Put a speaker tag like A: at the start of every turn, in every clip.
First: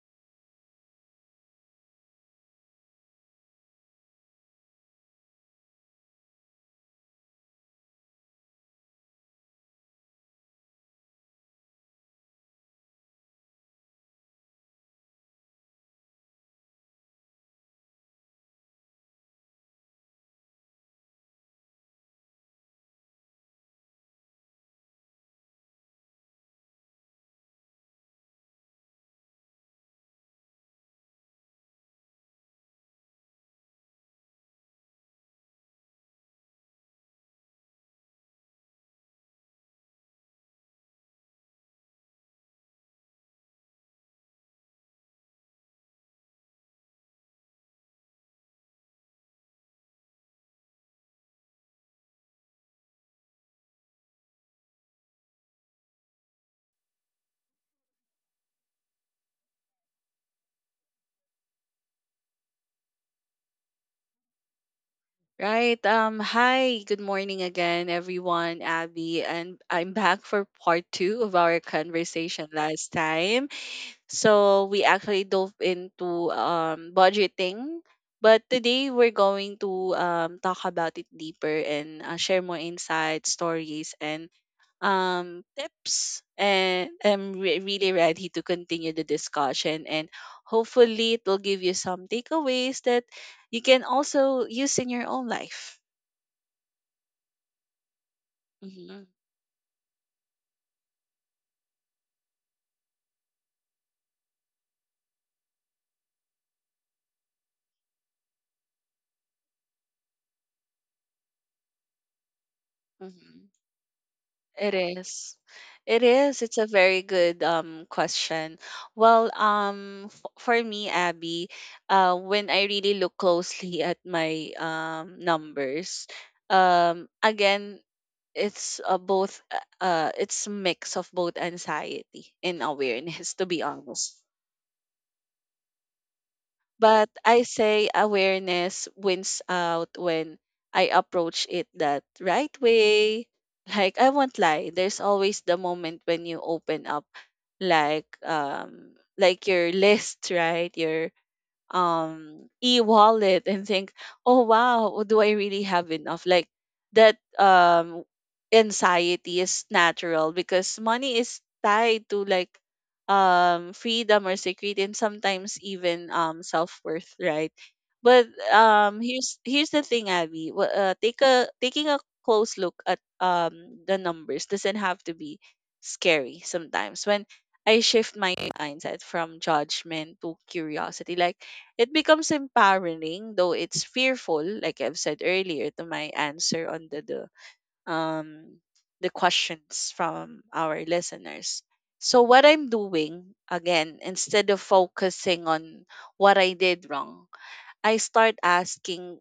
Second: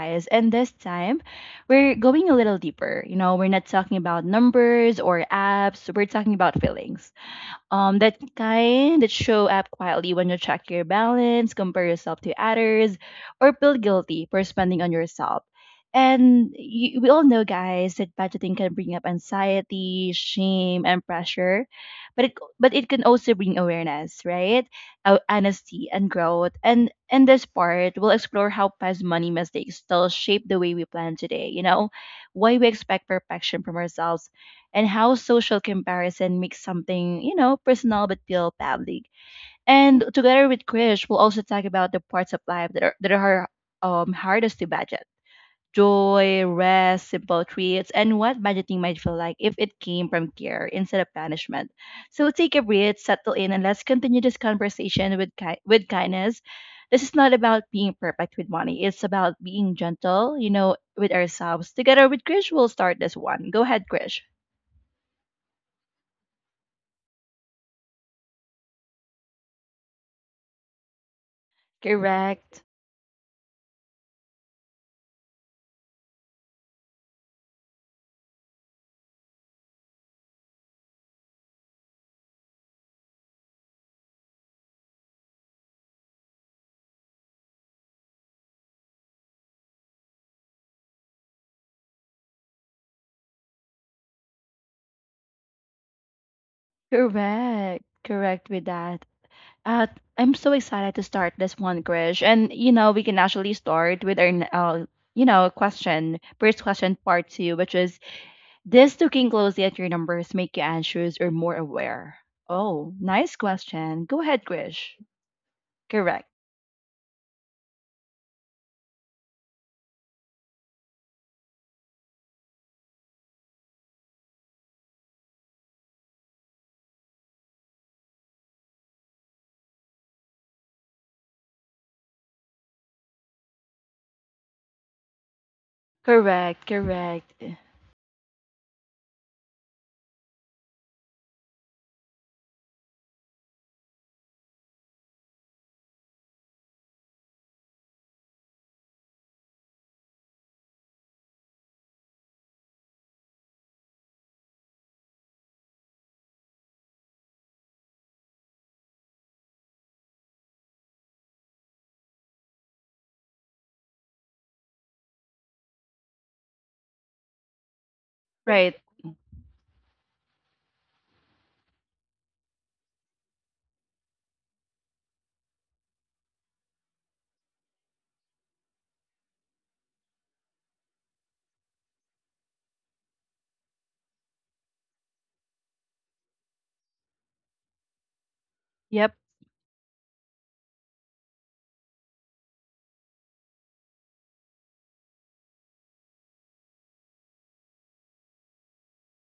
A: guys. And this time, we're going a little deeper. We're not talking about numbers or apps, we're talking about feelings that kind that show up quietly when you check your balance, compare yourself to others, or feel guilty for spending on yourself. And you, we all know, guys, that budgeting can bring up anxiety, shame, and pressure, but it but it can also bring awareness, right? Honesty and growth. And in this part, we'll explore how past money mistakes still shape the way we plan today. Why we expect perfection from ourselves and how social comparison makes something, personal but feel public. And together with Krish, we'll also talk about the parts of life that are hardest to budget. Joy, rest, simple treats, and what budgeting might feel like if it came from care instead of punishment. So take a breath, settle in, and let's continue this conversation with kindness. This is not about being perfect with money. It's about being gentle, with ourselves. Together with Krish, we'll start this one. Go ahead, Krish.
B: Right. Hi, good morning again, everyone, Abby. And I'm back for part two of our conversation
A: Correct.
B: last time. So we actually dove into budgeting, but today we're going to talk about it deeper and share more insights, stories, and tips. And I'm really ready to continue the discussion and hopefully it will give you some takeaways that you can also use in your own life.
A: Correct. Correct with that.
B: Mhm,
A: Uh, I'm so excited to start this one, Krish. And, we can actually start with our, n- you know, question, first question, part two, which is, does looking closely at your numbers make you anxious or more aware? Oh, nice
B: mhm.
A: question. Go ahead,
B: It
A: Krish.
B: is. It
A: Correct.
B: is. It's a very good question. Well, f for me, Abby, when I really look closely at my numbers, again, it's a mix of both anxiety and awareness, to be honest.
A: Correct.
B: But
A: Correct.
B: I say awareness wins out when I approach it that right way. Like I won't lie, there's always the moment when you open up like your list, right? Your e-wallet and think, oh wow, do I really have enough? Like that anxiety is natural because money is tied to like freedom or security and sometimes even self-worth, right? But
A: Right.
B: here's the thing, Abby. Wha- take a taking a close look at the numbers doesn't have to be scary sometimes. When I shift my mindset from judgment to curiosity, like it becomes empowering, though it's fearful, like I've said earlier, to my answer on um the
A: Yep.
B: questions from our listeners. So what I'm doing again, instead of focusing on what I did wrong, I start asking,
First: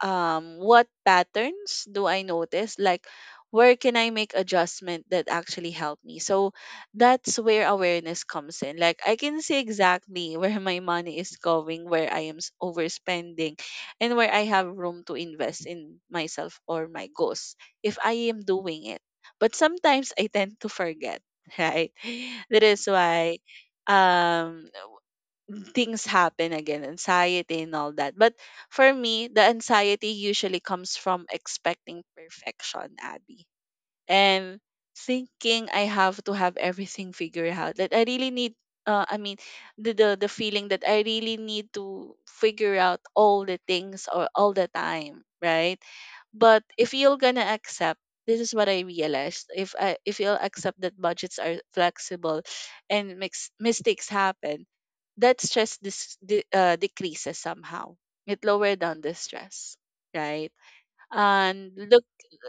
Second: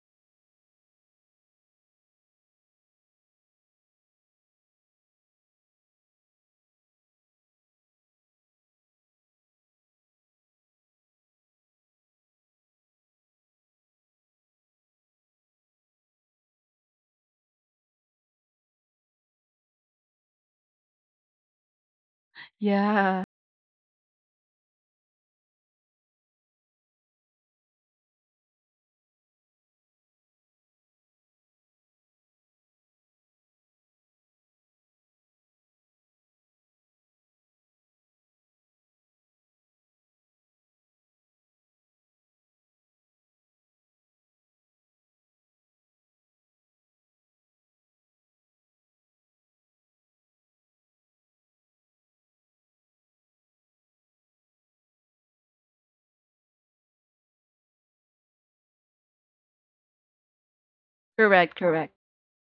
B: what patterns do I notice? Like, where can I make adjustment that actually help me? So that's where awareness comes in. Like, I can see exactly where my money is going, where I am overspending, and where I have room to invest in myself or my goals if I am doing it. But sometimes I tend to forget, right? That is
A: Yeah.
B: why um things happen again, anxiety and all that. But for me, the anxiety usually comes from expecting perfection, Abby, and thinking I have to have everything figured out. That I really need. I mean, the feeling that I really need to figure out all the things or all the time, right? But if you're gonna accept, this is what I realized. If you'll accept that budgets are flexible, and mistakes happen, that stress decreases somehow. It lower down the stress, right?
A: Correct.
B: And
A: Correct.
B: look,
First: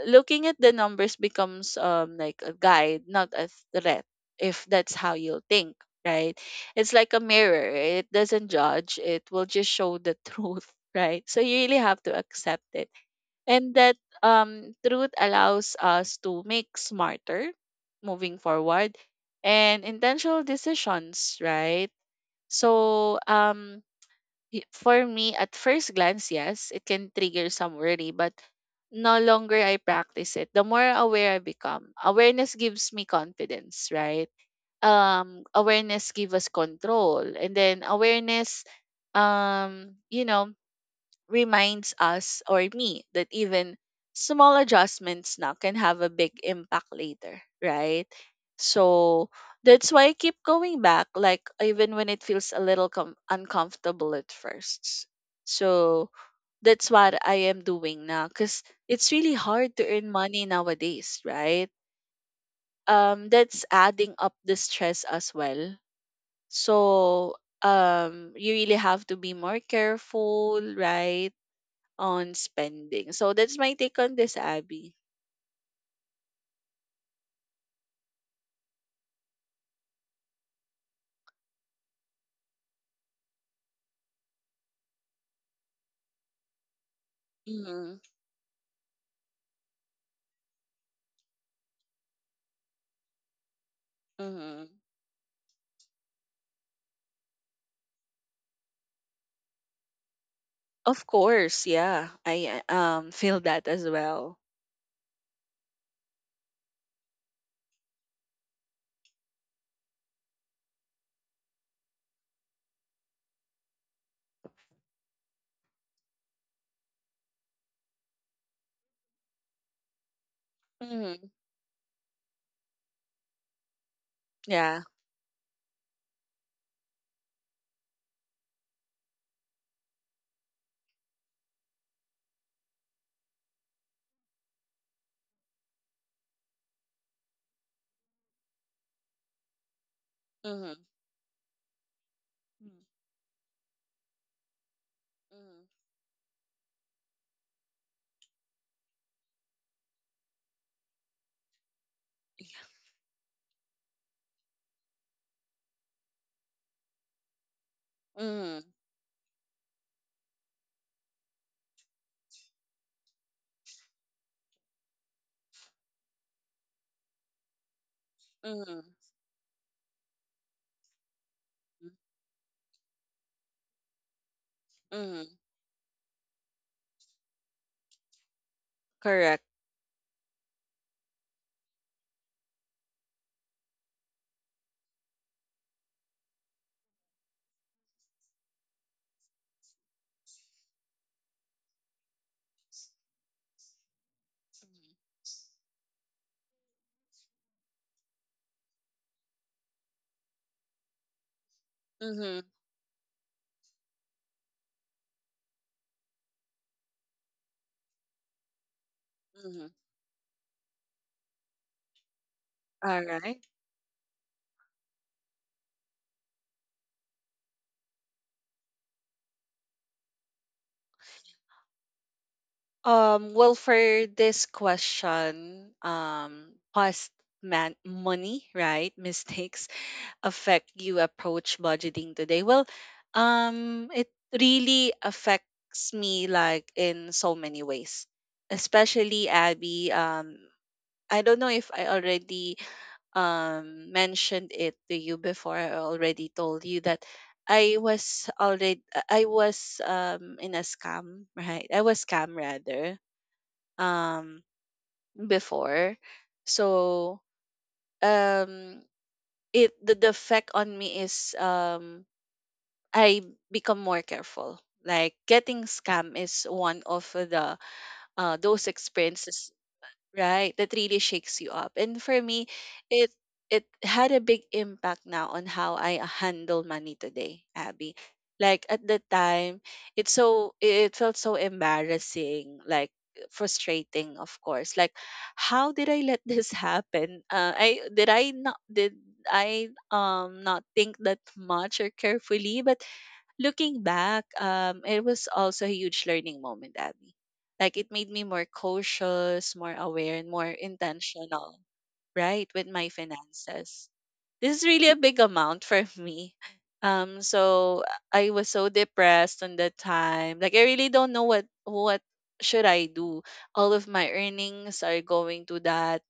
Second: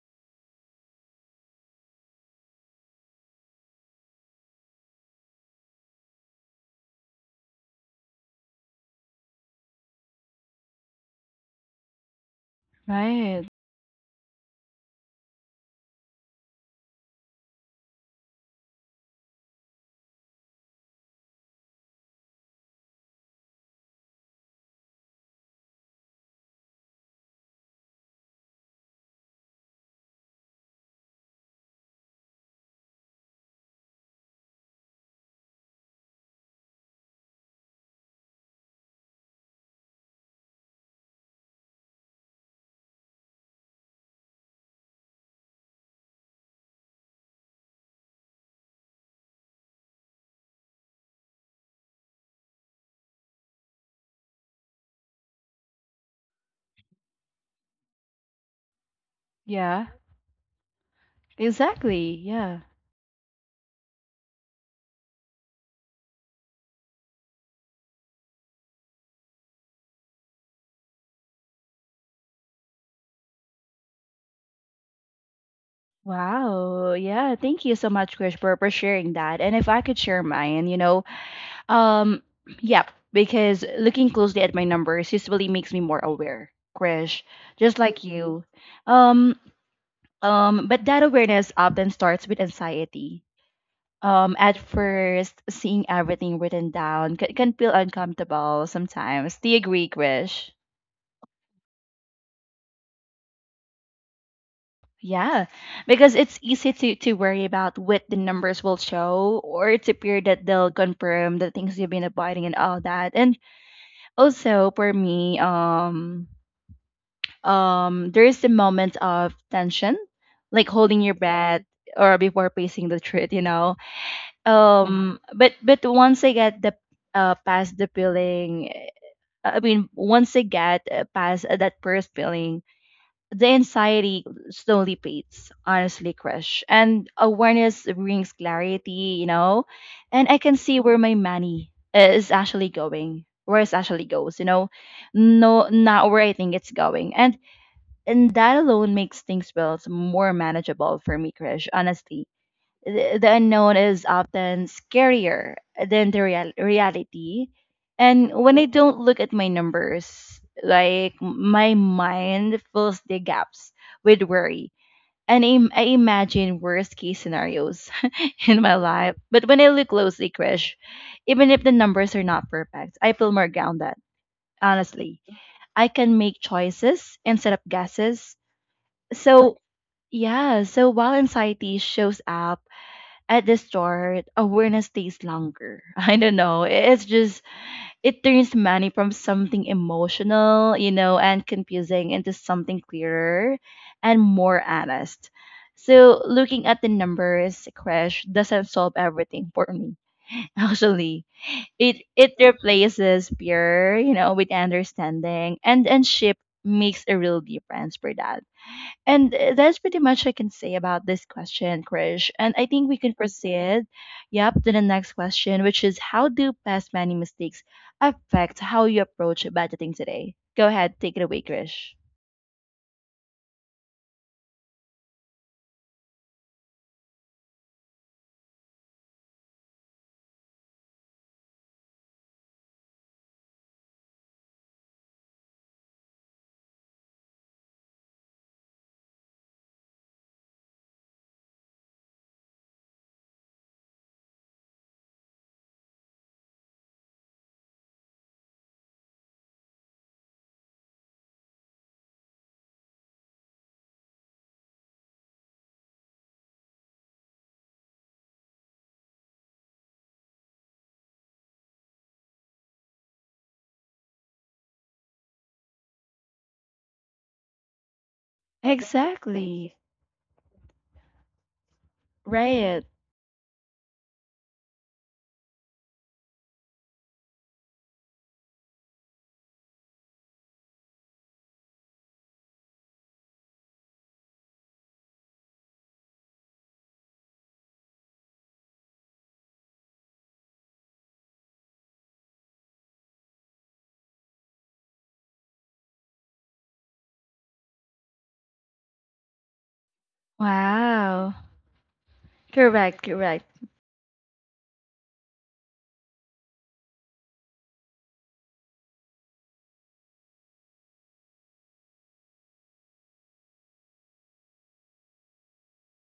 B: looking at the numbers becomes like a guide, not a threat. If that's how you think, right? It's like a mirror. It doesn't judge. It will just show the truth, right? So you really have to accept it,
A: Right.
B: and that truth allows us to make smarter, moving forward, and intentional decisions, right? So, for me, at first glance, yes, it can trigger some worry, but no longer I practice it, the more aware I become. Awareness gives me confidence, right? Awareness gives us control, and then awareness, um, you know, reminds us or me that even small adjustments now can have a big impact later, right? So that's why I keep going back, like even when it feels a little uncomfortable at first. So that's what I am doing now because it's really hard to
A: Yeah.
B: earn money nowadays, right?
A: Exactly. Yeah.
B: That's adding up the stress as well. So you really have to be more careful, right, on spending. So that's my take on this, Abby.
A: Wow. Yeah. Thank you so much, Krish, for sharing that. And if I could share mine, um, yep, because looking closely at my numbers usually makes me more aware, Krish, just
B: Mhm.
A: like you. Um, but that awareness often starts with anxiety. At
B: Mhm.
A: first, seeing everything written down can feel uncomfortable sometimes. Do you agree, Krish?
B: Of course, yeah. I feel that as well.
A: Yeah, because it's easy to worry about what the numbers will show, or it's appear that they'll confirm the things you've been avoiding and all that. And also for me, there is the moment of tension, like holding your
B: Mhm.
A: breath or before facing the truth, you know.
B: Yeah.
A: But once I get the past the feeling, once I get past that first feeling, the anxiety slowly fades, honestly, Krish. And awareness brings clarity, you know? And I can see
B: Mhm.
A: where my money is actually going, where it actually goes, you know?
B: Mhm.
A: No, not where I think it's going. And that alone makes things feel more manageable for me, Krish, honestly the unknown is often scarier than the reality. And when I
B: Mhm.
A: don't look at my numbers, like my mind fills the gaps with worry. And I imagine worst case scenarios in my
B: Mhm.
A: life. But when I look closely, Krish, even if the numbers are not perfect, I feel more grounded, honestly.
B: Mhm.
A: I can make choices instead of guesses.
B: Correct.
A: So, yeah, so while anxiety shows up, at the start, awareness stays longer. I don't know. It's just, it turns money from something emotional, you know, and confusing into something clearer and more honest. So, looking at the numbers, Crash doesn't solve everything for me. Actually, it
B: Mhm.
A: replaces fear, you know, with understanding, and ship makes a real difference for that. And
B: Mhm.
A: that's pretty much I can say about this question, Krish. And I think we
B: All
A: can
B: right.
A: proceed, yep, to the next question, which is how do past money mistakes affect how you approach budgeting today? Go ahead, take it away, Krish.
B: Well, for this question, past man money, right? Mistakes affect you approach budgeting today? Well, it really affects me like in so many ways, especially Abby. I don't know if I already mentioned it to you before. I already told you that I was already I was in a scam, right? I was scam rather um before, so um the effect on me is I become more careful. Like getting scam is one of the those experiences,
A: Exactly.
B: right? That really shakes you up. And for me,
A: Right.
B: it it had a big impact now on how I handle money today, Abby. Like at the time, it felt so embarrassing, like frustrating, of course. Like, how did I let this happen? I did I not think that much or carefully, but looking back, it was also a huge learning moment, Abby. Like it made me more cautious, more aware, and more
A: Wow.
B: intentional, right, with my
A: Correct, correct,
B: finances. This is really a big amount for me. So I was so depressed on that time. Like I really don't know what should I do. All of my earnings are going to that,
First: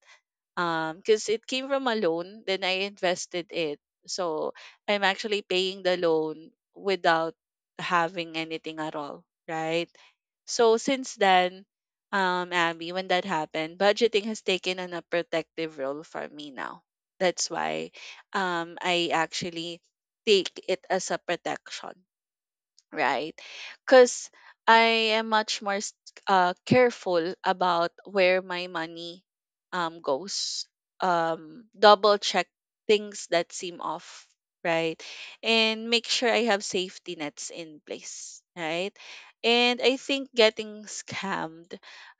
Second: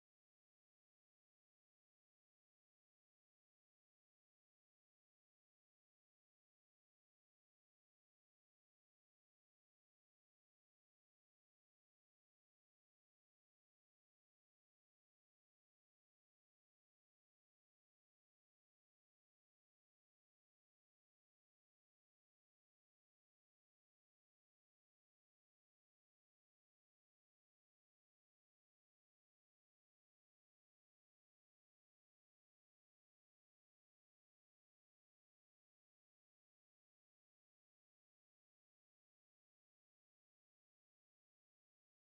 B: because it came from a loan, then I invested it. So I'm actually paying the loan without having anything at all, right? So since then, Abby, when that happened, budgeting has taken on a protective role for me now. That's why I actually take it as a protection, right? Because I am much more careful about where my money, goes. Double check things that seem off, right? And make sure I have safety nets in place, right? And I think getting scammed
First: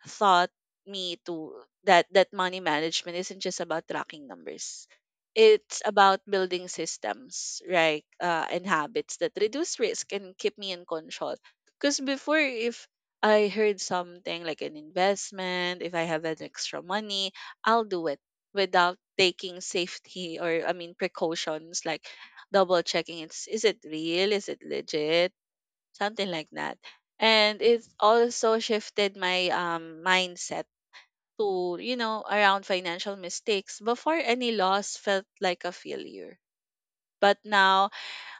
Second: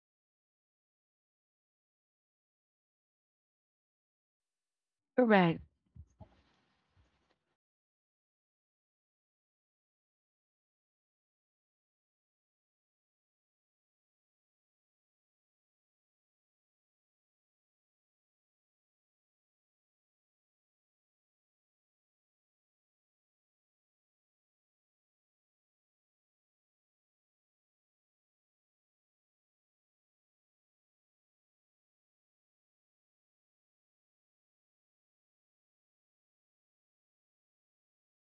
B: taught me to that that money management isn't just about tracking numbers,
A: correct.
B: it's about building systems, right? And habits that reduce risk and keep me in control. Because before, if I heard something like an investment, if I have an extra money, I'll do it without taking safety or, I mean, precautions like double checking, it's is it real? Is it legit? Something like that. And it's also shifted my mindset, around financial mistakes, before any loss felt like a failure. But now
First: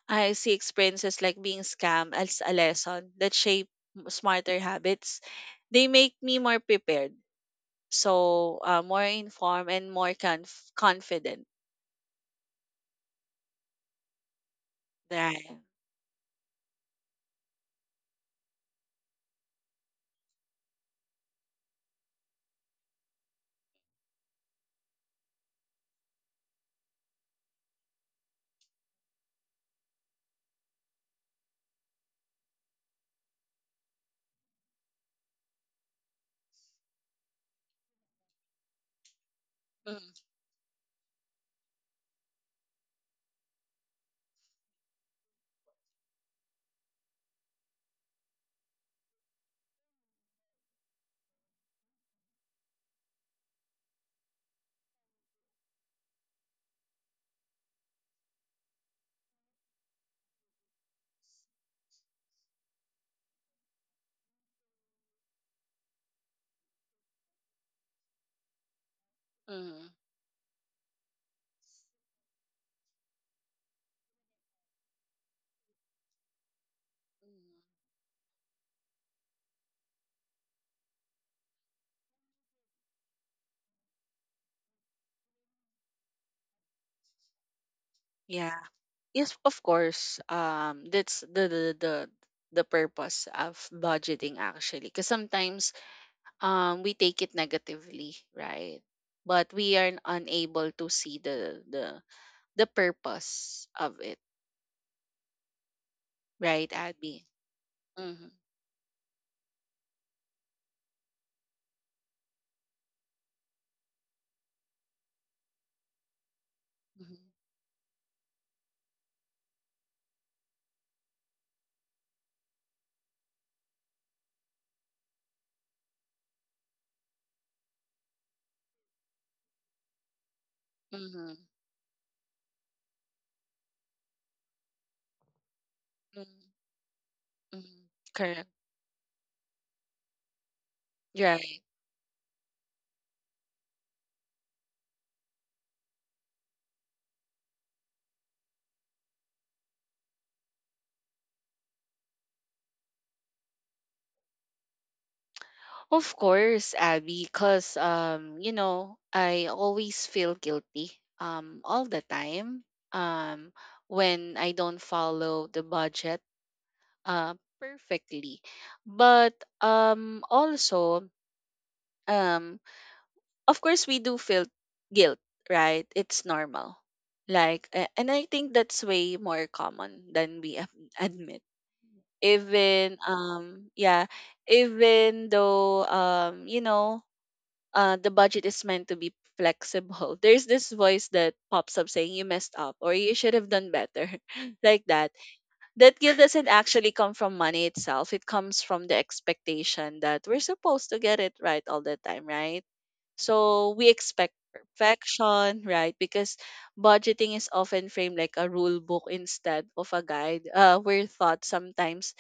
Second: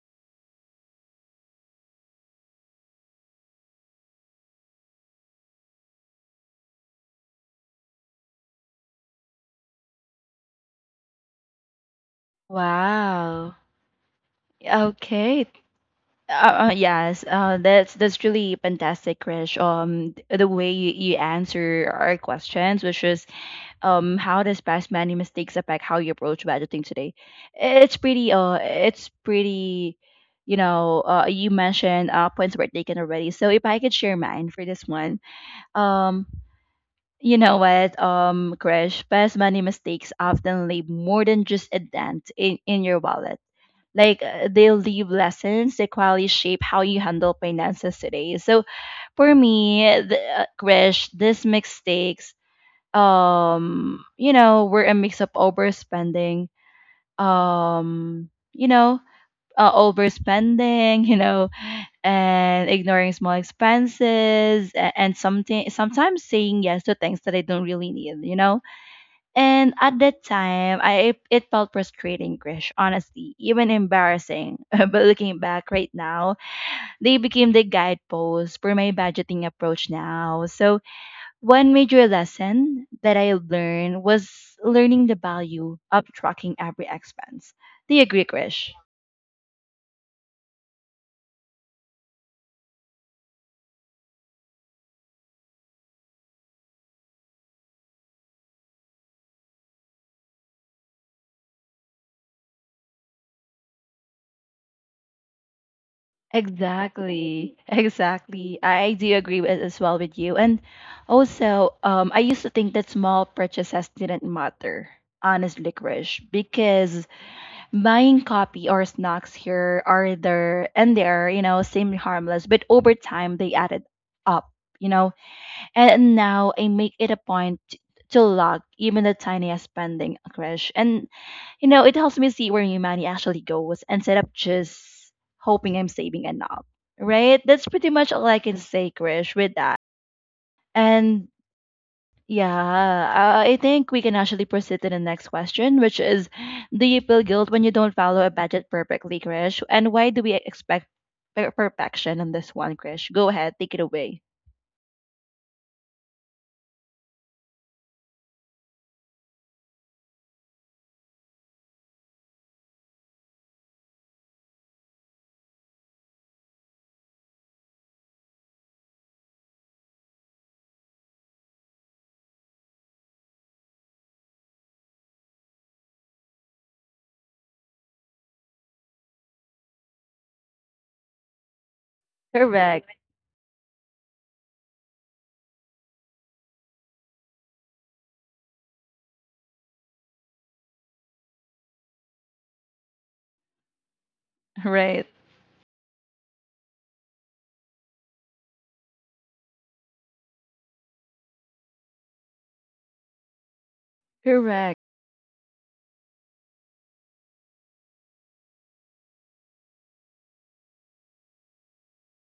B: I see experiences like being scammed as a lesson that shape smarter habits. They make me more prepared, so more informed and more confident.
A: Wow. Okay.
B: Right.
A: Yes, that's really fantastic, Krish. The way you answer our questions, which is how does past many mistakes affect how you approach budgeting today, it's pretty you know you mentioned points were taken already, so if I could share mine for this one, um you know what, crash, past money mistakes
B: Mhm.
A: often leave more than just a dent in your wallet. Like they leave lessons that quality shape how you handle finances today. So for me the, crash these mistakes you know we're a mix of overspending, um you know overspending, you know, and ignoring small expenses, and something sometimes saying yes to things that I don't really need, you know. And
B: Mhm.
A: at that time I it felt frustrating, Krish, honestly, even embarrassing, but looking back right now, they became the guideposts for my budgeting approach now. So one major lesson that I learned was learning the value of tracking every expense. Do you agree,
B: Yeah.
A: Krish?
B: Yes, of course. That's the purpose of budgeting actually. Because sometimes we take it negatively, right? But we are unable to see the purpose of it, right, Abby?
A: Exactly,
B: Mm-hmm.
A: exactly. I do agree with, as well with you. And also, I used to think that small purchases didn't matter, honestly, Krish, because
B: Mm-hmm.
A: buying coffee or snacks here are there and they're, you know, seem harmless, but over time they added up. You know, and now I make it a point to log even the tiniest spending, crash. And
B: Mm-hmm.
A: you know, it helps me see where my money actually goes instead of just hoping I'm saving enough. Right? That's
B: Mm-hmm.
A: pretty much all I
B: Correct.
A: can say, Krish, with that. And
B: Right.
A: yeah, I think we can actually proceed to the next question, which is, do you feel guilt when you don't follow a budget perfectly, Krish? And why do we expect perfection on this one, Krish? Go ahead, take it away.
B: Of course, Abby, because I always feel guilty all the time, um when I don't follow the budget perfectly, but also, um of course we do feel guilt, right? It's normal, like, and I think that's way more common than we admit.
A: Correct.
B: Even, yeah, even though, the budget is meant to be flexible, there's this voice that pops up saying you messed up or you should have done better. Like
A: Right.
B: that guilt doesn't actually come from money itself, it comes from the expectation that we're supposed to get it right all the time, right? So we expect
A: Correct.
B: perfection, right? Because budgeting is often framed like a rule book instead of a guide. We're taught sometimes,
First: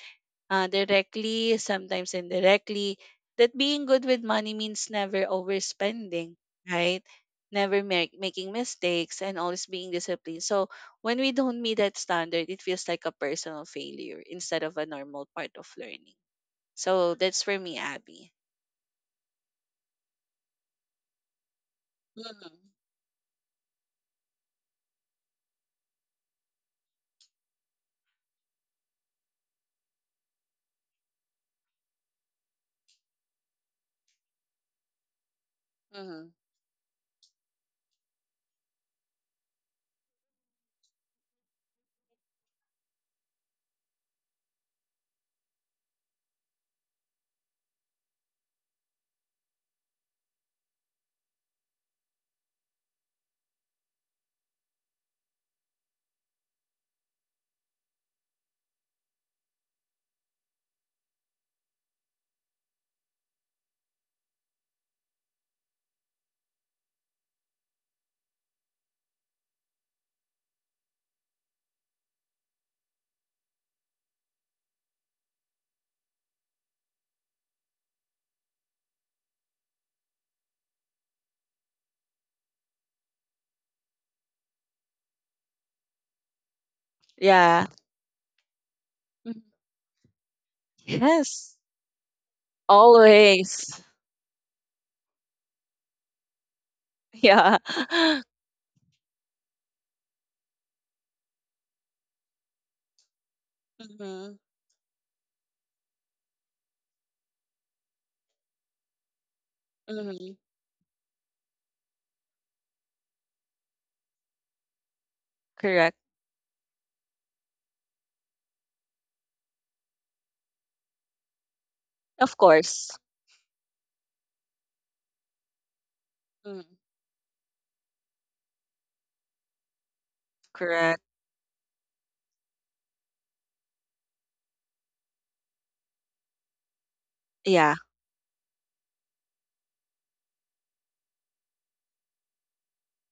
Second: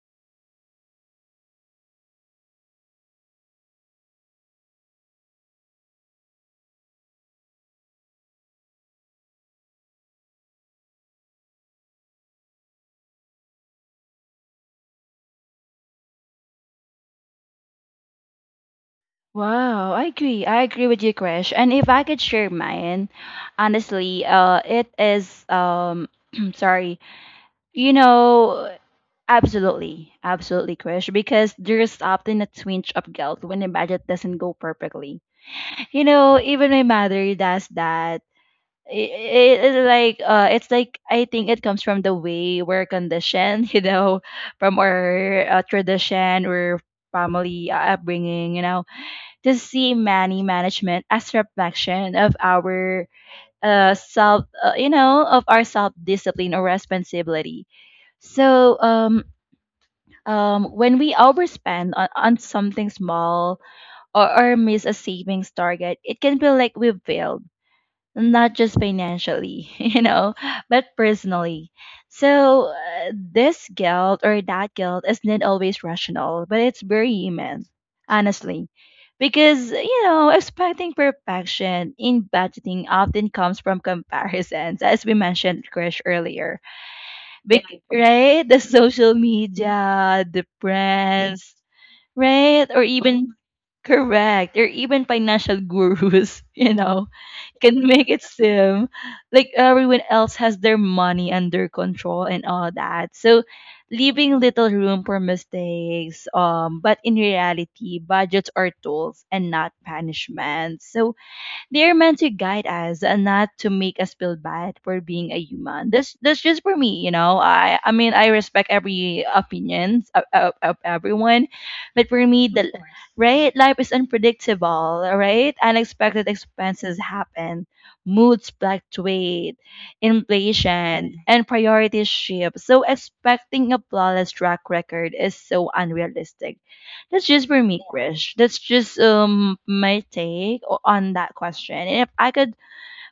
B: directly, sometimes indirectly, that being good with money means never overspending, right? Never making mistakes and always being disciplined. So when we don't meet that standard, it feels like a personal failure instead of a normal part of learning. So that's for me, Abby.
A: Wow, I agree. I agree with you, Krish. And if I could share
B: Hmm.
A: mine, honestly, it is sorry, you know, absolutely, absolutely, Krish, because there's often a twinge of guilt when the budget doesn't go perfectly. You
B: Hmm.
A: know, even my mother does that. It's like it's like I think it comes from the way we're conditioned, you know, from our tradition or family upbringing, you know, to see money management as reflection of our you know, of our self discipline or responsibility. So when we overspend on something small, or miss a savings target, it can feel like we've failed, not just financially, you know, but personally. So this guilt or that guilt isn't always rational, but it's very human, honestly. Because, you know, expecting perfection in budgeting often comes from comparisons, as we mentioned, Krish, earlier. Bec-
B: Yeah.
A: Yeah. Right? The social media, the friends,
B: Yes,
A: right? Or even,
B: always.
A: correct, or even financial gurus, you know,
B: Yeah.
A: can make it seem like everyone else has their money under control and all that. So
B: Mm-hmm.
A: leaving little room for mistakes. But in reality, budgets are tools and not
B: Mm-hmm.
A: punishments. So they are meant to guide us and not to make us feel bad for being a human.
B: Correct.
A: That's just for me, you know. I mean I respect every opinions of everyone, but for
B: Of
A: me, of the course.
B: course.
A: Right, life is unpredictable, right? Unexpected
B: Mm,
A: expenses happen, moods fluctuate,
B: correct.
A: inflation, correct, and priorities shift. So expecting a flawless track record is so unrealistic. That's just for
B: Yeah.
A: me, Krish. That's just my take on that question. And if I could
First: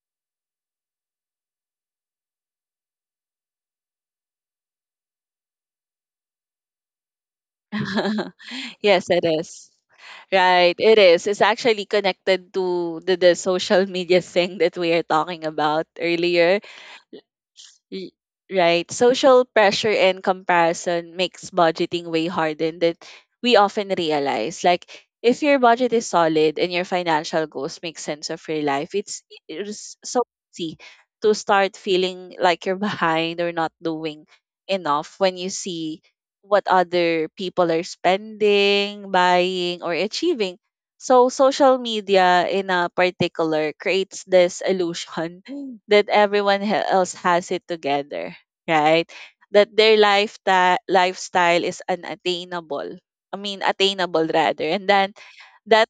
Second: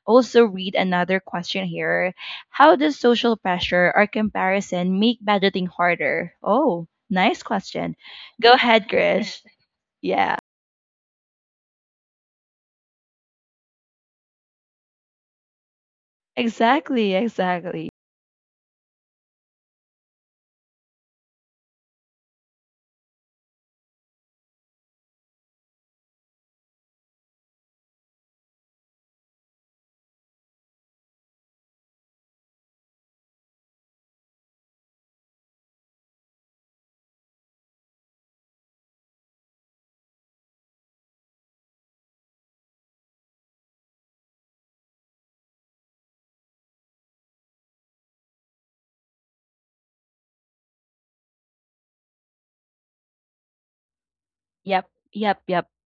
A: also read another question here, how does social pressure or comparison make budgeting harder? Oh, nice question. Go ahead,
B: Yes, it
A: Krish.
B: is.
A: Yeah,
B: Right, it is. It's actually connected to the social media thing that we are talking about earlier.
A: exactly, exactly.
B: Y- Right. Social pressure and comparison makes budgeting way harder than we often realize. Like if your budget is solid and your financial goals make sense of your life, it's so easy to start feeling like you're behind or not doing enough when you see what other people are spending, buying, or achieving. So social media in a particular creates this illusion that everyone else has it together, right? That their lifestyle is unattainable. I mean attainable rather. And
A: Yep,
B: then
A: yep, yep.
B: that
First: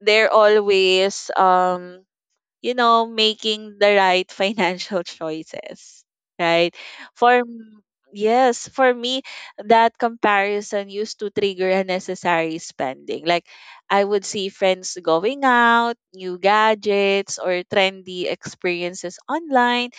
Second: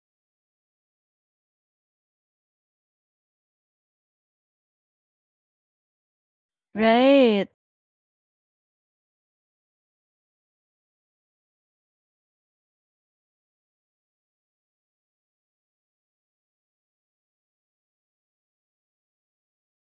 B: they're always, making the right financial choices, right? For
A: Right,
B: m- yes, for me, that comparison used to trigger unnecessary spending. Like I would see friends going out, new gadgets, or trendy experiences online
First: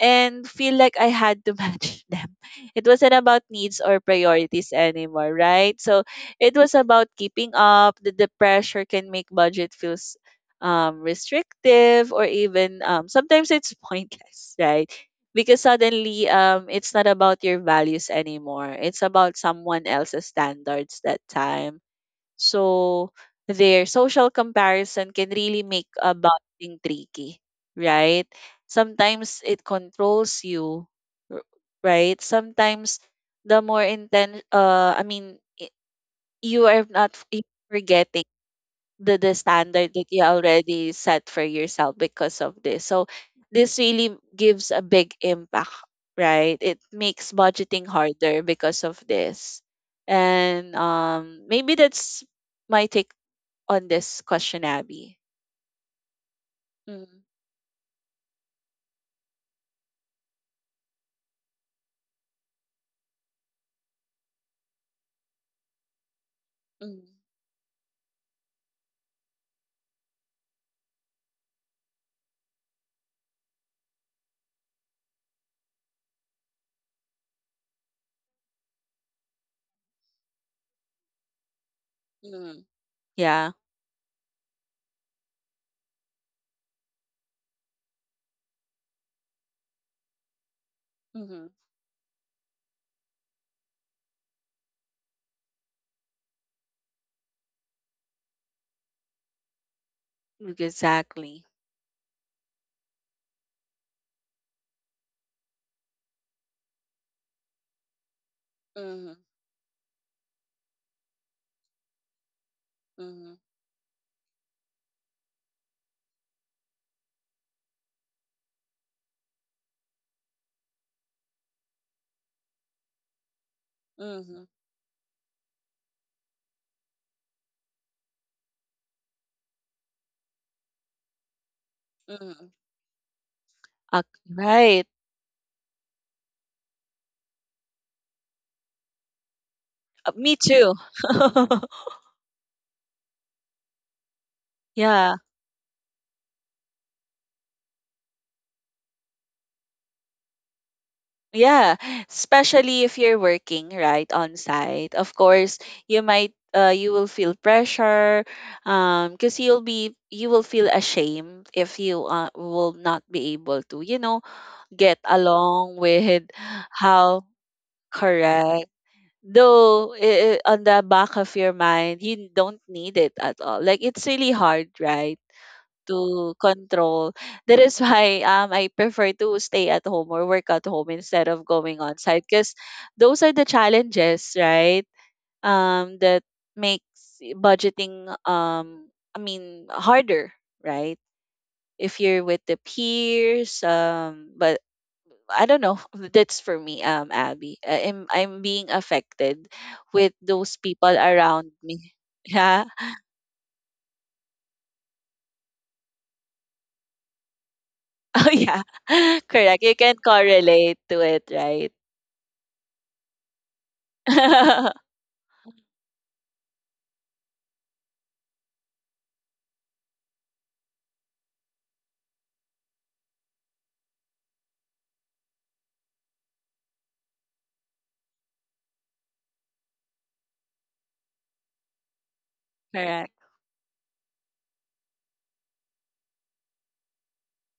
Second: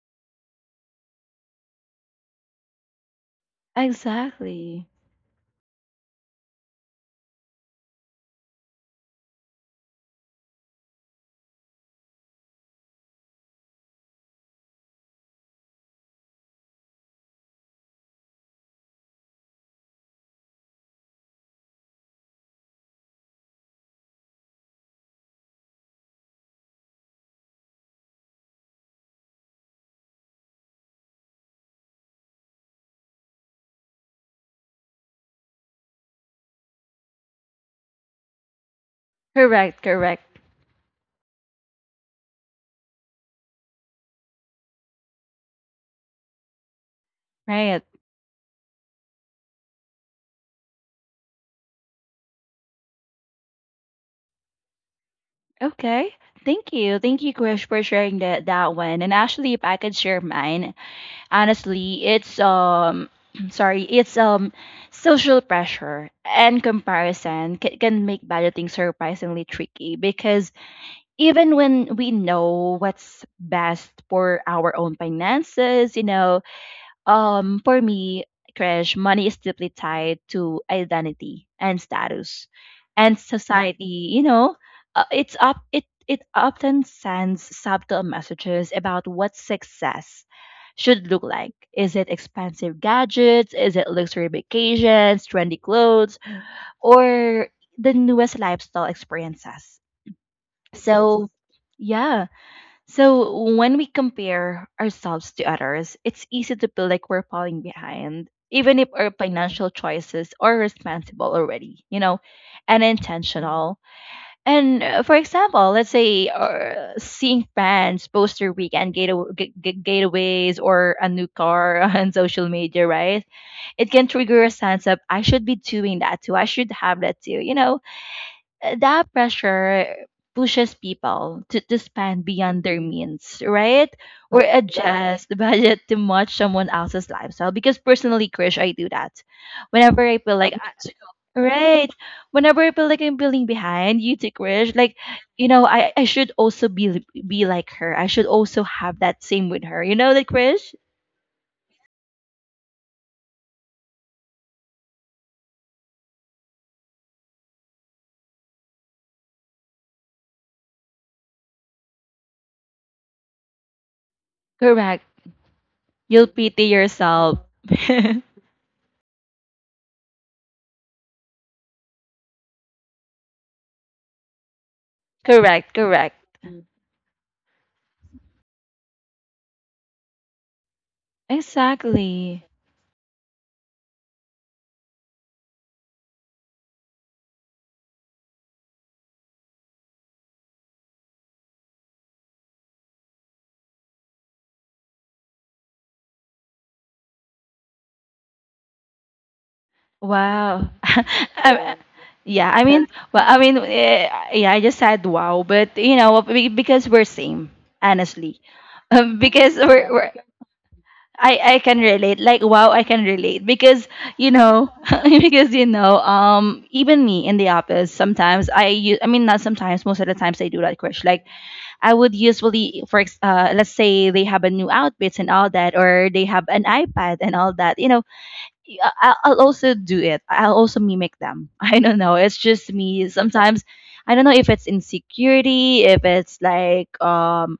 B: and feel like I had to match them. It wasn't about needs or priorities
A: exactly.
B: anymore, right? So it was about keeping up. The pressure can make budget feels, restrictive or even, sometimes it's pointless, right? Because suddenly, it's not about your values anymore. It's about someone else's standards that time. So their social comparison can really make a bonding tricky, right? Sometimes it controls you, r- right? Sometimes the more intense, I mean, you are not f- you forgetting the
A: Correct,
B: standard that you
A: correct.
B: already set for yourself because of this. So this really gives a big impact, right? It makes
A: Right.
B: budgeting harder because of this. And maybe that's my take on this question, Abby.
A: Okay. Thank you.
B: Mm-hmm.
A: Thank you, Krish, for sharing that that one. And actually, if I could share mine, honestly it's sorry, it's um, social pressure and
B: Mm-hmm.
A: comparison can make budgeting surprisingly tricky, because even when we know what's best for our own finances, you know, for me, crash, money is deeply tied to identity and status
B: Mm-hmm.
A: and
B: Yeah.
A: society, you know, it's up it it often sends subtle messages about what success should look
B: Mm-hmm.
A: like. Is it expensive gadgets, is it luxury vacations, trendy clothes, or the newest lifestyle experiences? So
B: Exactly.
A: yeah, so when we compare ourselves to others, it's easy to feel like we're falling behind, even if our
B: Mm-hmm.
A: financial choices are responsible already, you know, and
B: Mm-hmm.
A: intentional. And for example, let's say seeing friends post their weekend getaways or a new car on social media, right? It can trigger
B: Mm-hmm.
A: a sense of, I should be doing that too. I should have that too, you know, that pressure pushes people to spend
B: Mm-hmm.
A: beyond their means, right?
B: Uh,
A: Or
B: right.
A: adjust the budget to match someone else's lifestyle. Because personally, Krish, I do that. Whenever I feel
B: Me
A: like,
B: too.
A: right, whenever I feel like I'm feeling behind, you too, Krish, like,
B: Yeah.
A: you know, I should also be like her. I should also have that same with her. You know that, Krish?
B: Yeah. Especially if you're working right on site. Of course, you might you will feel pressure because you will feel ashamed if you will not be able to, you know, get
A: Correct.
B: along
A: You'll
B: with
A: pity
B: how.
A: yourself.
B: Correct, though on the back of your mind you don't need it at all, like it's really hard, right,
A: Correct, correct.
B: to control. That is why I prefer to stay at home or work at home instead of going on site,
A: Exactly.
B: because those are the challenges, right? That makes budgeting harder, right, if you're with the peers, but I don't know. That's for me, Abby. I'm being affected with those
A: Wow.
B: people
A: Yeah.
B: around me.
A: Yeah. Yeah, I
B: Yeah.
A: mean, well, I mean, eh, yeah, I just said wow, but because we're same,
B: Oh
A: honestly.
B: yeah.
A: Because
B: Correct. You
A: we're,
B: can
A: we're
B: correlate to it,
A: I
B: right?
A: can relate. Like wow, I can relate because you know, even me in the office, sometimes I use I mean not sometimes, most of the times I do that crush. Like I would usually let's say they have a new outfits and all that, or they have an iPad and all that. You know, yeah, I'll also do it. I'll also mimic them. I don't know. It's just me.
B: Correct.
A: Sometimes I don't know if it's insecurity, if it's like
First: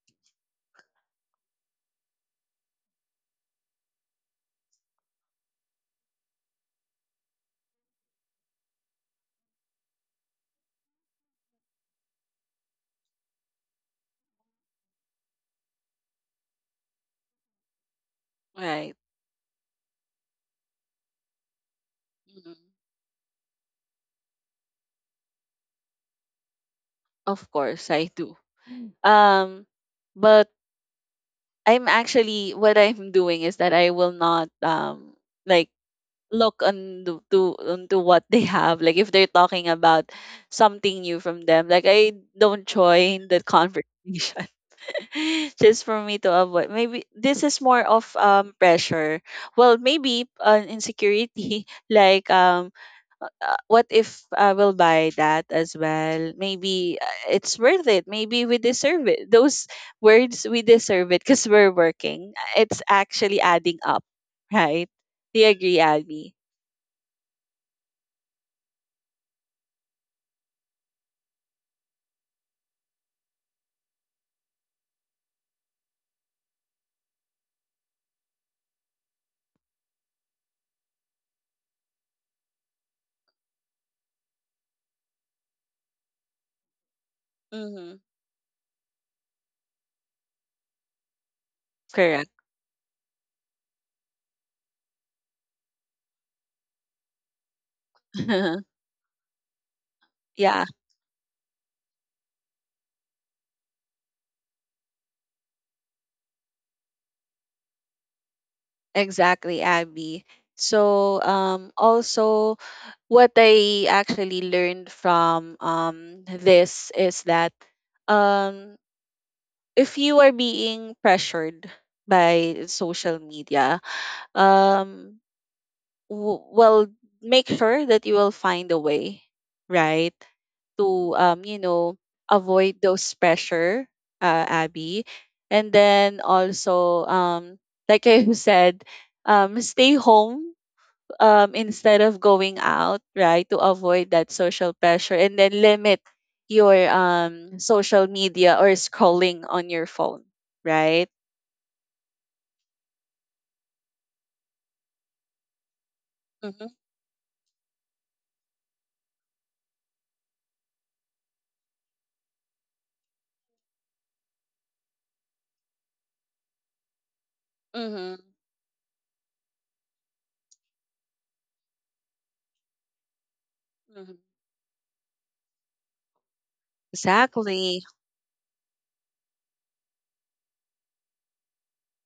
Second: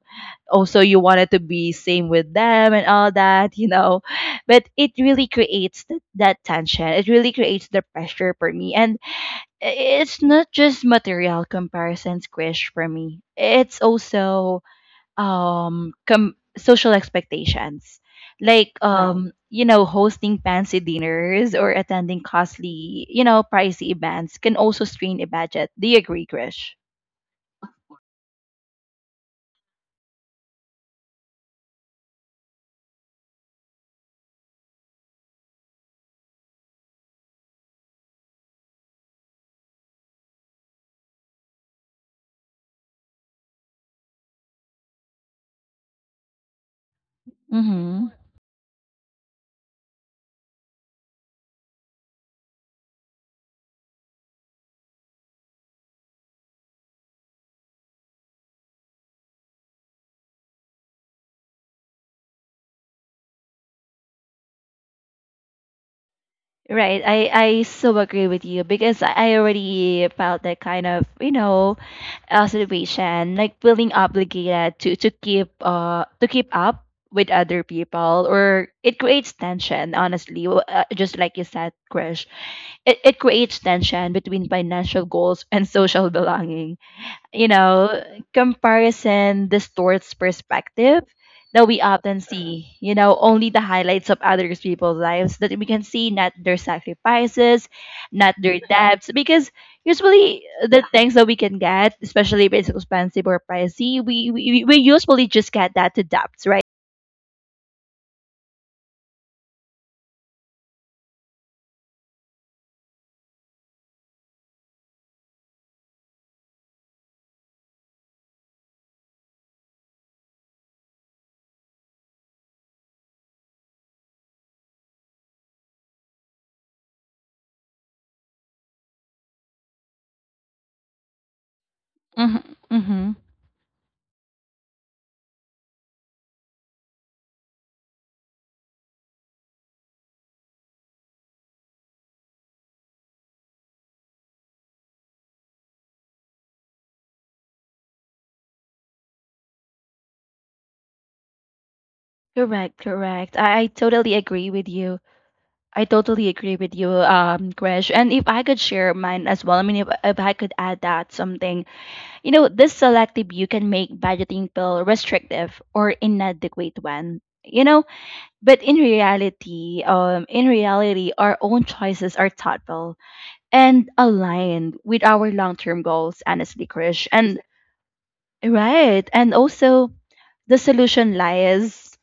A: also you wanted to be same with them and all that, you know. But it really creates that tension. It really creates the pressure for me. And i- it's not just material comparisons, Krish, for me. It's also social expectations like. Right.
B: Right.
A: You know, hosting fancy dinners or attending
B: Mhm.
A: costly, you know, pricey events can also strain a budget. Do you agree, Krish?
B: Of course, I do. Mm. But I'm actually what I'm doing is that I will not like look on the, to onto what they have. Like if they're talking about something new from them, like I don't join the conversation, just for me to avoid. Maybe this is more of
A: Mm-hmm.
B: pressure, well maybe an insecurity. Like what if I will buy that as well? Maybe it's worth it. Maybe we deserve it. Those words, we deserve it because we're working. It's actually adding up, right? Do you agree, Abby?
A: Right. I so agree with you because I already felt that kind of, you know, situation, like feeling obligated to keep to keep up with other people, or it creates tension. Honestly, just like you said, Krish, it creates tension between financial goals and social belonging, you
B: Mm-hmm.
A: know, comparison distorts perspective that we often
B: Correct.
A: see, you know, only the highlights of others people's lives that we can see, not their sacrifices, not their debts, because usually
B: Yeah,
A: the things that we can get, especially if it's expensive or pricey, we usually just get that to debts, right?
B: exactly, Abby. So, also, what I actually learned from this is that um, if you are being pressured by social media, um, well, make sure that you will find a way, right, to
A: Mm-hmm.
B: avoid
A: Mm-hmm.
B: those pressure, Abby. And then also like I said, stay home, instead of going out, right, to avoid that social pressure, and then limit your social media or scrolling on your phone, right?
A: Correct, correct. I totally agree with you. I totally agree
B: Mm-hmm.
A: with you, Krish. And if I could share mine as well, I mean, if I could add that something, you know, this selective view can make budgeting feel restrictive or inadequate one. You know,
B: Mm-hmm.
A: but in reality, our own choices are thoughtful and
B: Mm-hmm.
A: aligned with our long-term goals. Honestly, Krish, and
B: Exactly.
A: right, and also the solution lies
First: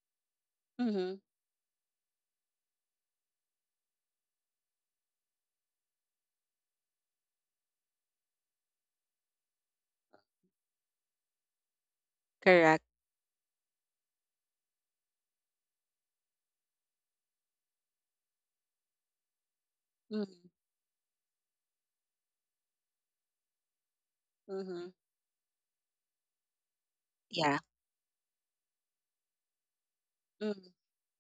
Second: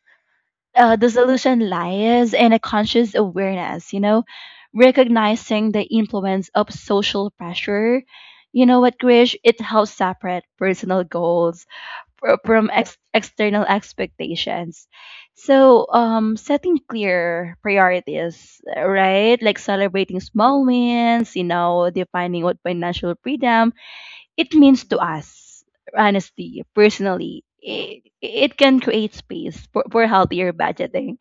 A: the
B: Mm-hmm.
A: solution lies in a conscious awareness, you know, recognizing the influence of social pressure. You know what, Krish? It helps separate personal goals from
B: Correct.
A: external expectations. So, setting clear priorities, right? Like celebrating
B: Mm-hmm.
A: small wins, you know, defining what financial freedom it means
B: Mm-hmm.
A: to us, honestly, personally.
B: Yeah.
A: It can create space for healthier budgeting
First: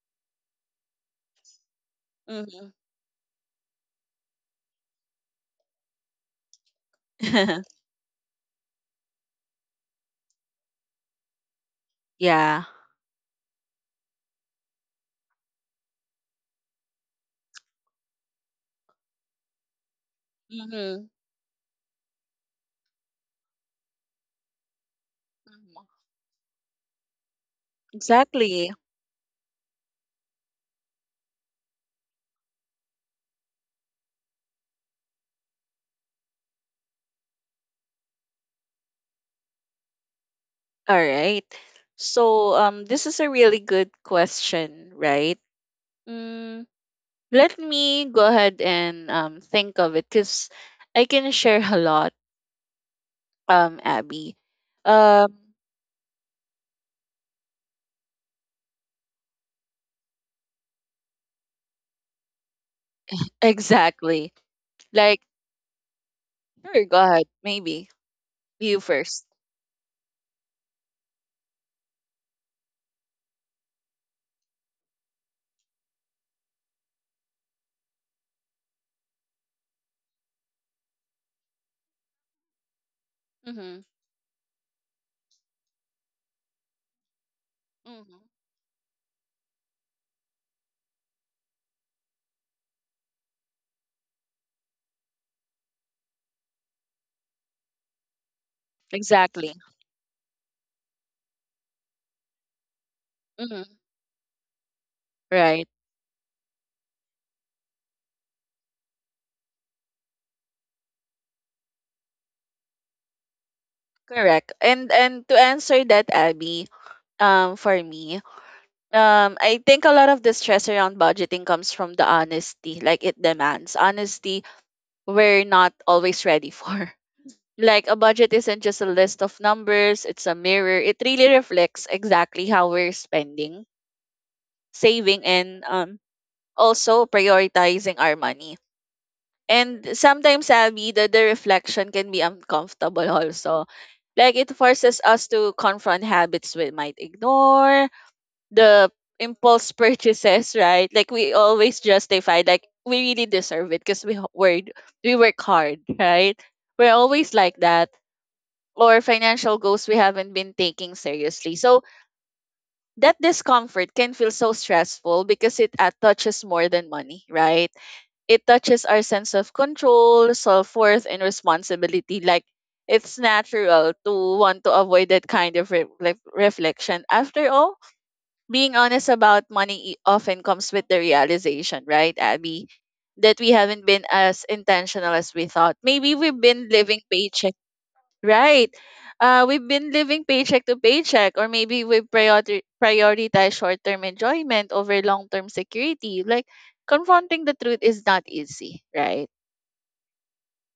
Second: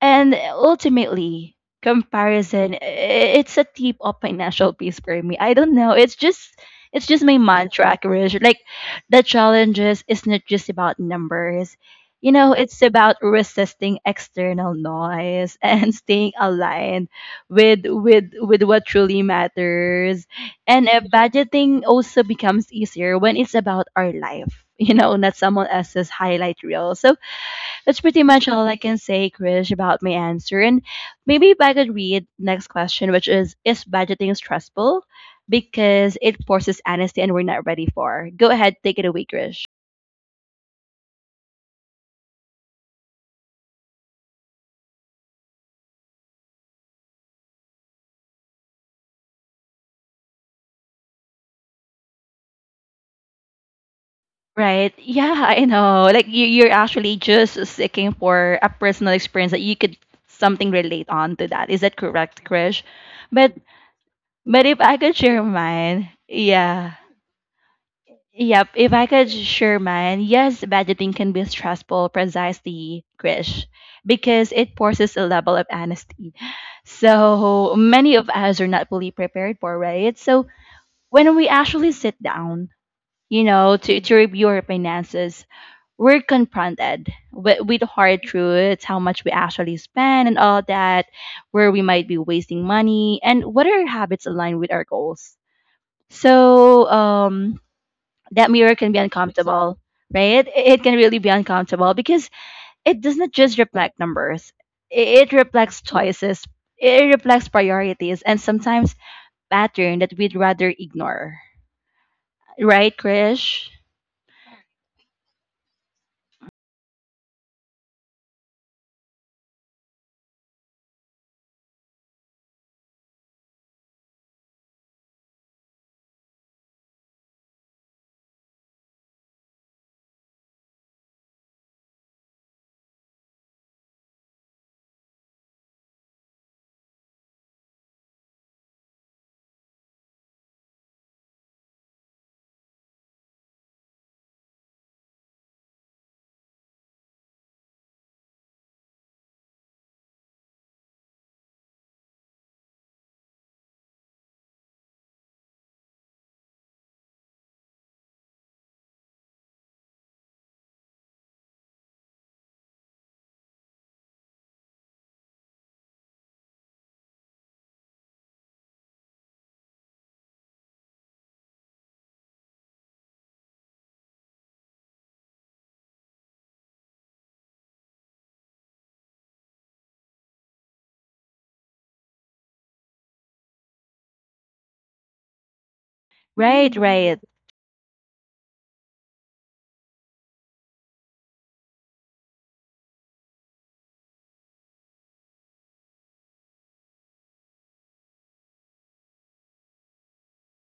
A: and ultimately,
B: Mm-hmm.
A: comparison it's a tip of financial peace for me. I don't know. It's just my mantra, Krish. Like the challenges is not just about numbers. You know,
B: Yeah.
A: it's about resisting external noise and staying aligned with with what truly matters. And
B: Mm-hmm.
A: budgeting also becomes easier when it's about our life, you know, not someone else's highlight reel. So that's pretty much all
B: Exactly.
A: I can say, Krish, about my answer. And maybe if I could read next question, which is: Is budgeting stressful? Because it forces honesty and we're not ready for. Go ahead, take it away, Krish.
B: All right. So this is a really good question, right? Mm, let me go ahead and think of it, because I can share a lot, Abby.
A: Right.
B: Um
A: Yeah, I know. Like you're actually just seeking for a personal experience that you could something relate on to that. Is that correct, Krish? But
B: exactly.
A: but if I could
B: Like
A: share mine,
B: sure,
A: yeah.
B: go ahead, maybe.
A: Yep,
B: You
A: if I
B: 1st.
A: could share mine, yes, budgeting can be stressful, precisely, Krish, because it forces a level of honesty. So many of us are not fully prepared for, right? So when we actually sit down, you know,
B: Mm-hmm.
A: to review our finances, we're confronted with hard
B: Mm-hmm.
A: truths, how much we actually spend and all that, where we might be wasting money, and what are habits align with our goals. So, that mirror can be
B: Exactly.
A: uncomfortable, right? It can really be uncomfortable because it does not just
B: Mm-hmm.
A: reflect numbers, it
B: Right.
A: reflects choices, it reflects priorities, and sometimes pattern that we'd rather ignore. Right, Krish?
B: Correct. And to answer that, Abby, for me. I think a lot of the stress around budgeting comes from the honesty, like it demands honesty we're not always ready for. Like a budget isn't just a list of numbers, it's a mirror. It really reflects exactly how we're spending, saving, and also prioritizing our money. And sometimes, Abby, the reflection can be uncomfortable also. Like it forces us to confront habits we might ignore, the impulse purchases, right? Like we always justify, like we really deserve it because worked we work hard, right? We're always like that. Or financial goals we haven't been taking seriously. So that discomfort can feel so stressful because it touches more than money, right? It touches our sense of control, self worth, and responsibility. Like it's natural to want to avoid that kind of reflection. After all, being honest about money often comes with the realization, right, Abby, that we haven't been as intentional as we thought. Maybe we've been
A: Right, mm,
B: living
A: right,
B: paycheck, right? We've been living paycheck to paycheck, or maybe we prioritize short term enjoyment over long term security. Like, confronting the truth is not easy, right?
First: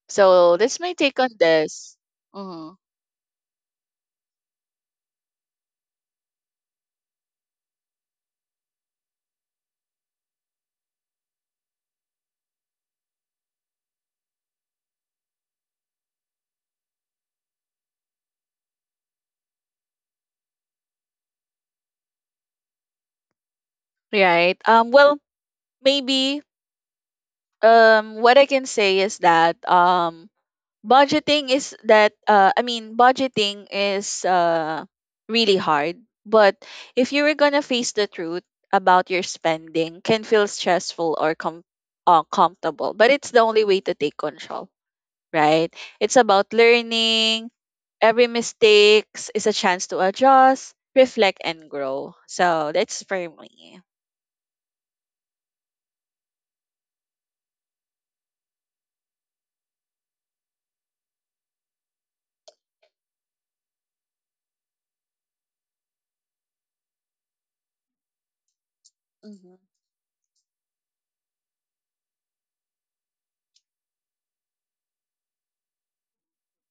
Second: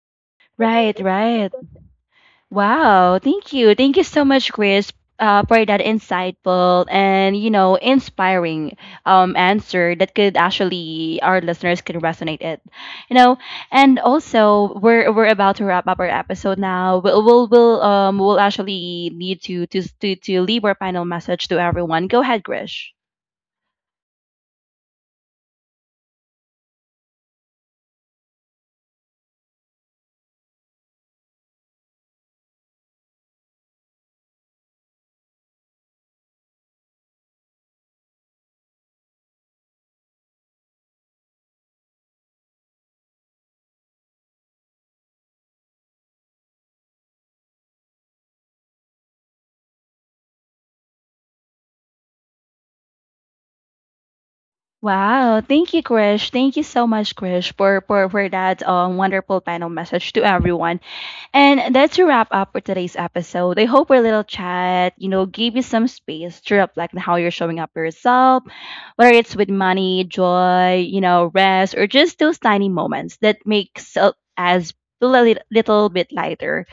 B: So, that's my
A: right,
B: take on
A: right.
B: this. Mhm.
A: Wow, thank you. Thank you so much, Chris, for that insightful and, you know, inspiring answer that could actually our listeners could resonate it. You know, and also we're about to wrap up our episode now. We'll actually need to leave our final message to everyone. Go ahead, Grish.
B: Right. Well, maybe what I can say is that budgeting is that I mean budgeting is really hard, but if you were gonna face the truth about your spending, can feel stressful or comfortable, but it's the only way to take control, right? It's about learning. Every mistakes is a chance to adjust, reflect and grow. So that's for me.
A: Wow, thank you, Krish. Thank you so much, Krish, for that wonderful panel message to everyone. And that's a wrap up for today's episode. I hope our little chat, you know, gave you some space to reflect on how you're showing up for yourself, whether it's with
B: Mm-hmm.
A: money, joy, you know, rest, or just those tiny moments that makes us feel a little bit lighter.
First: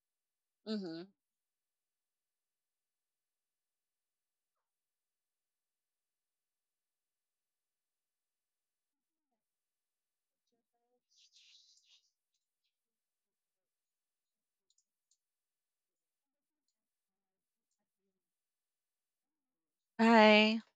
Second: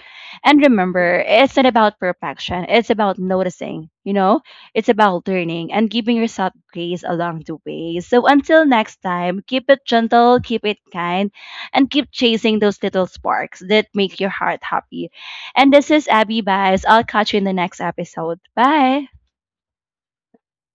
A: And
B: Mm-hmm.
A: remember, it's not about perfection. It's about noticing, you know, it's about learning and giving yourself grace along the way. So until next time, keep it gentle, keep it kind, and keep chasing those little sparks that make your heart happy. And this is Abby Baez. I'll catch you in the next episode. Bye.
B: Bye.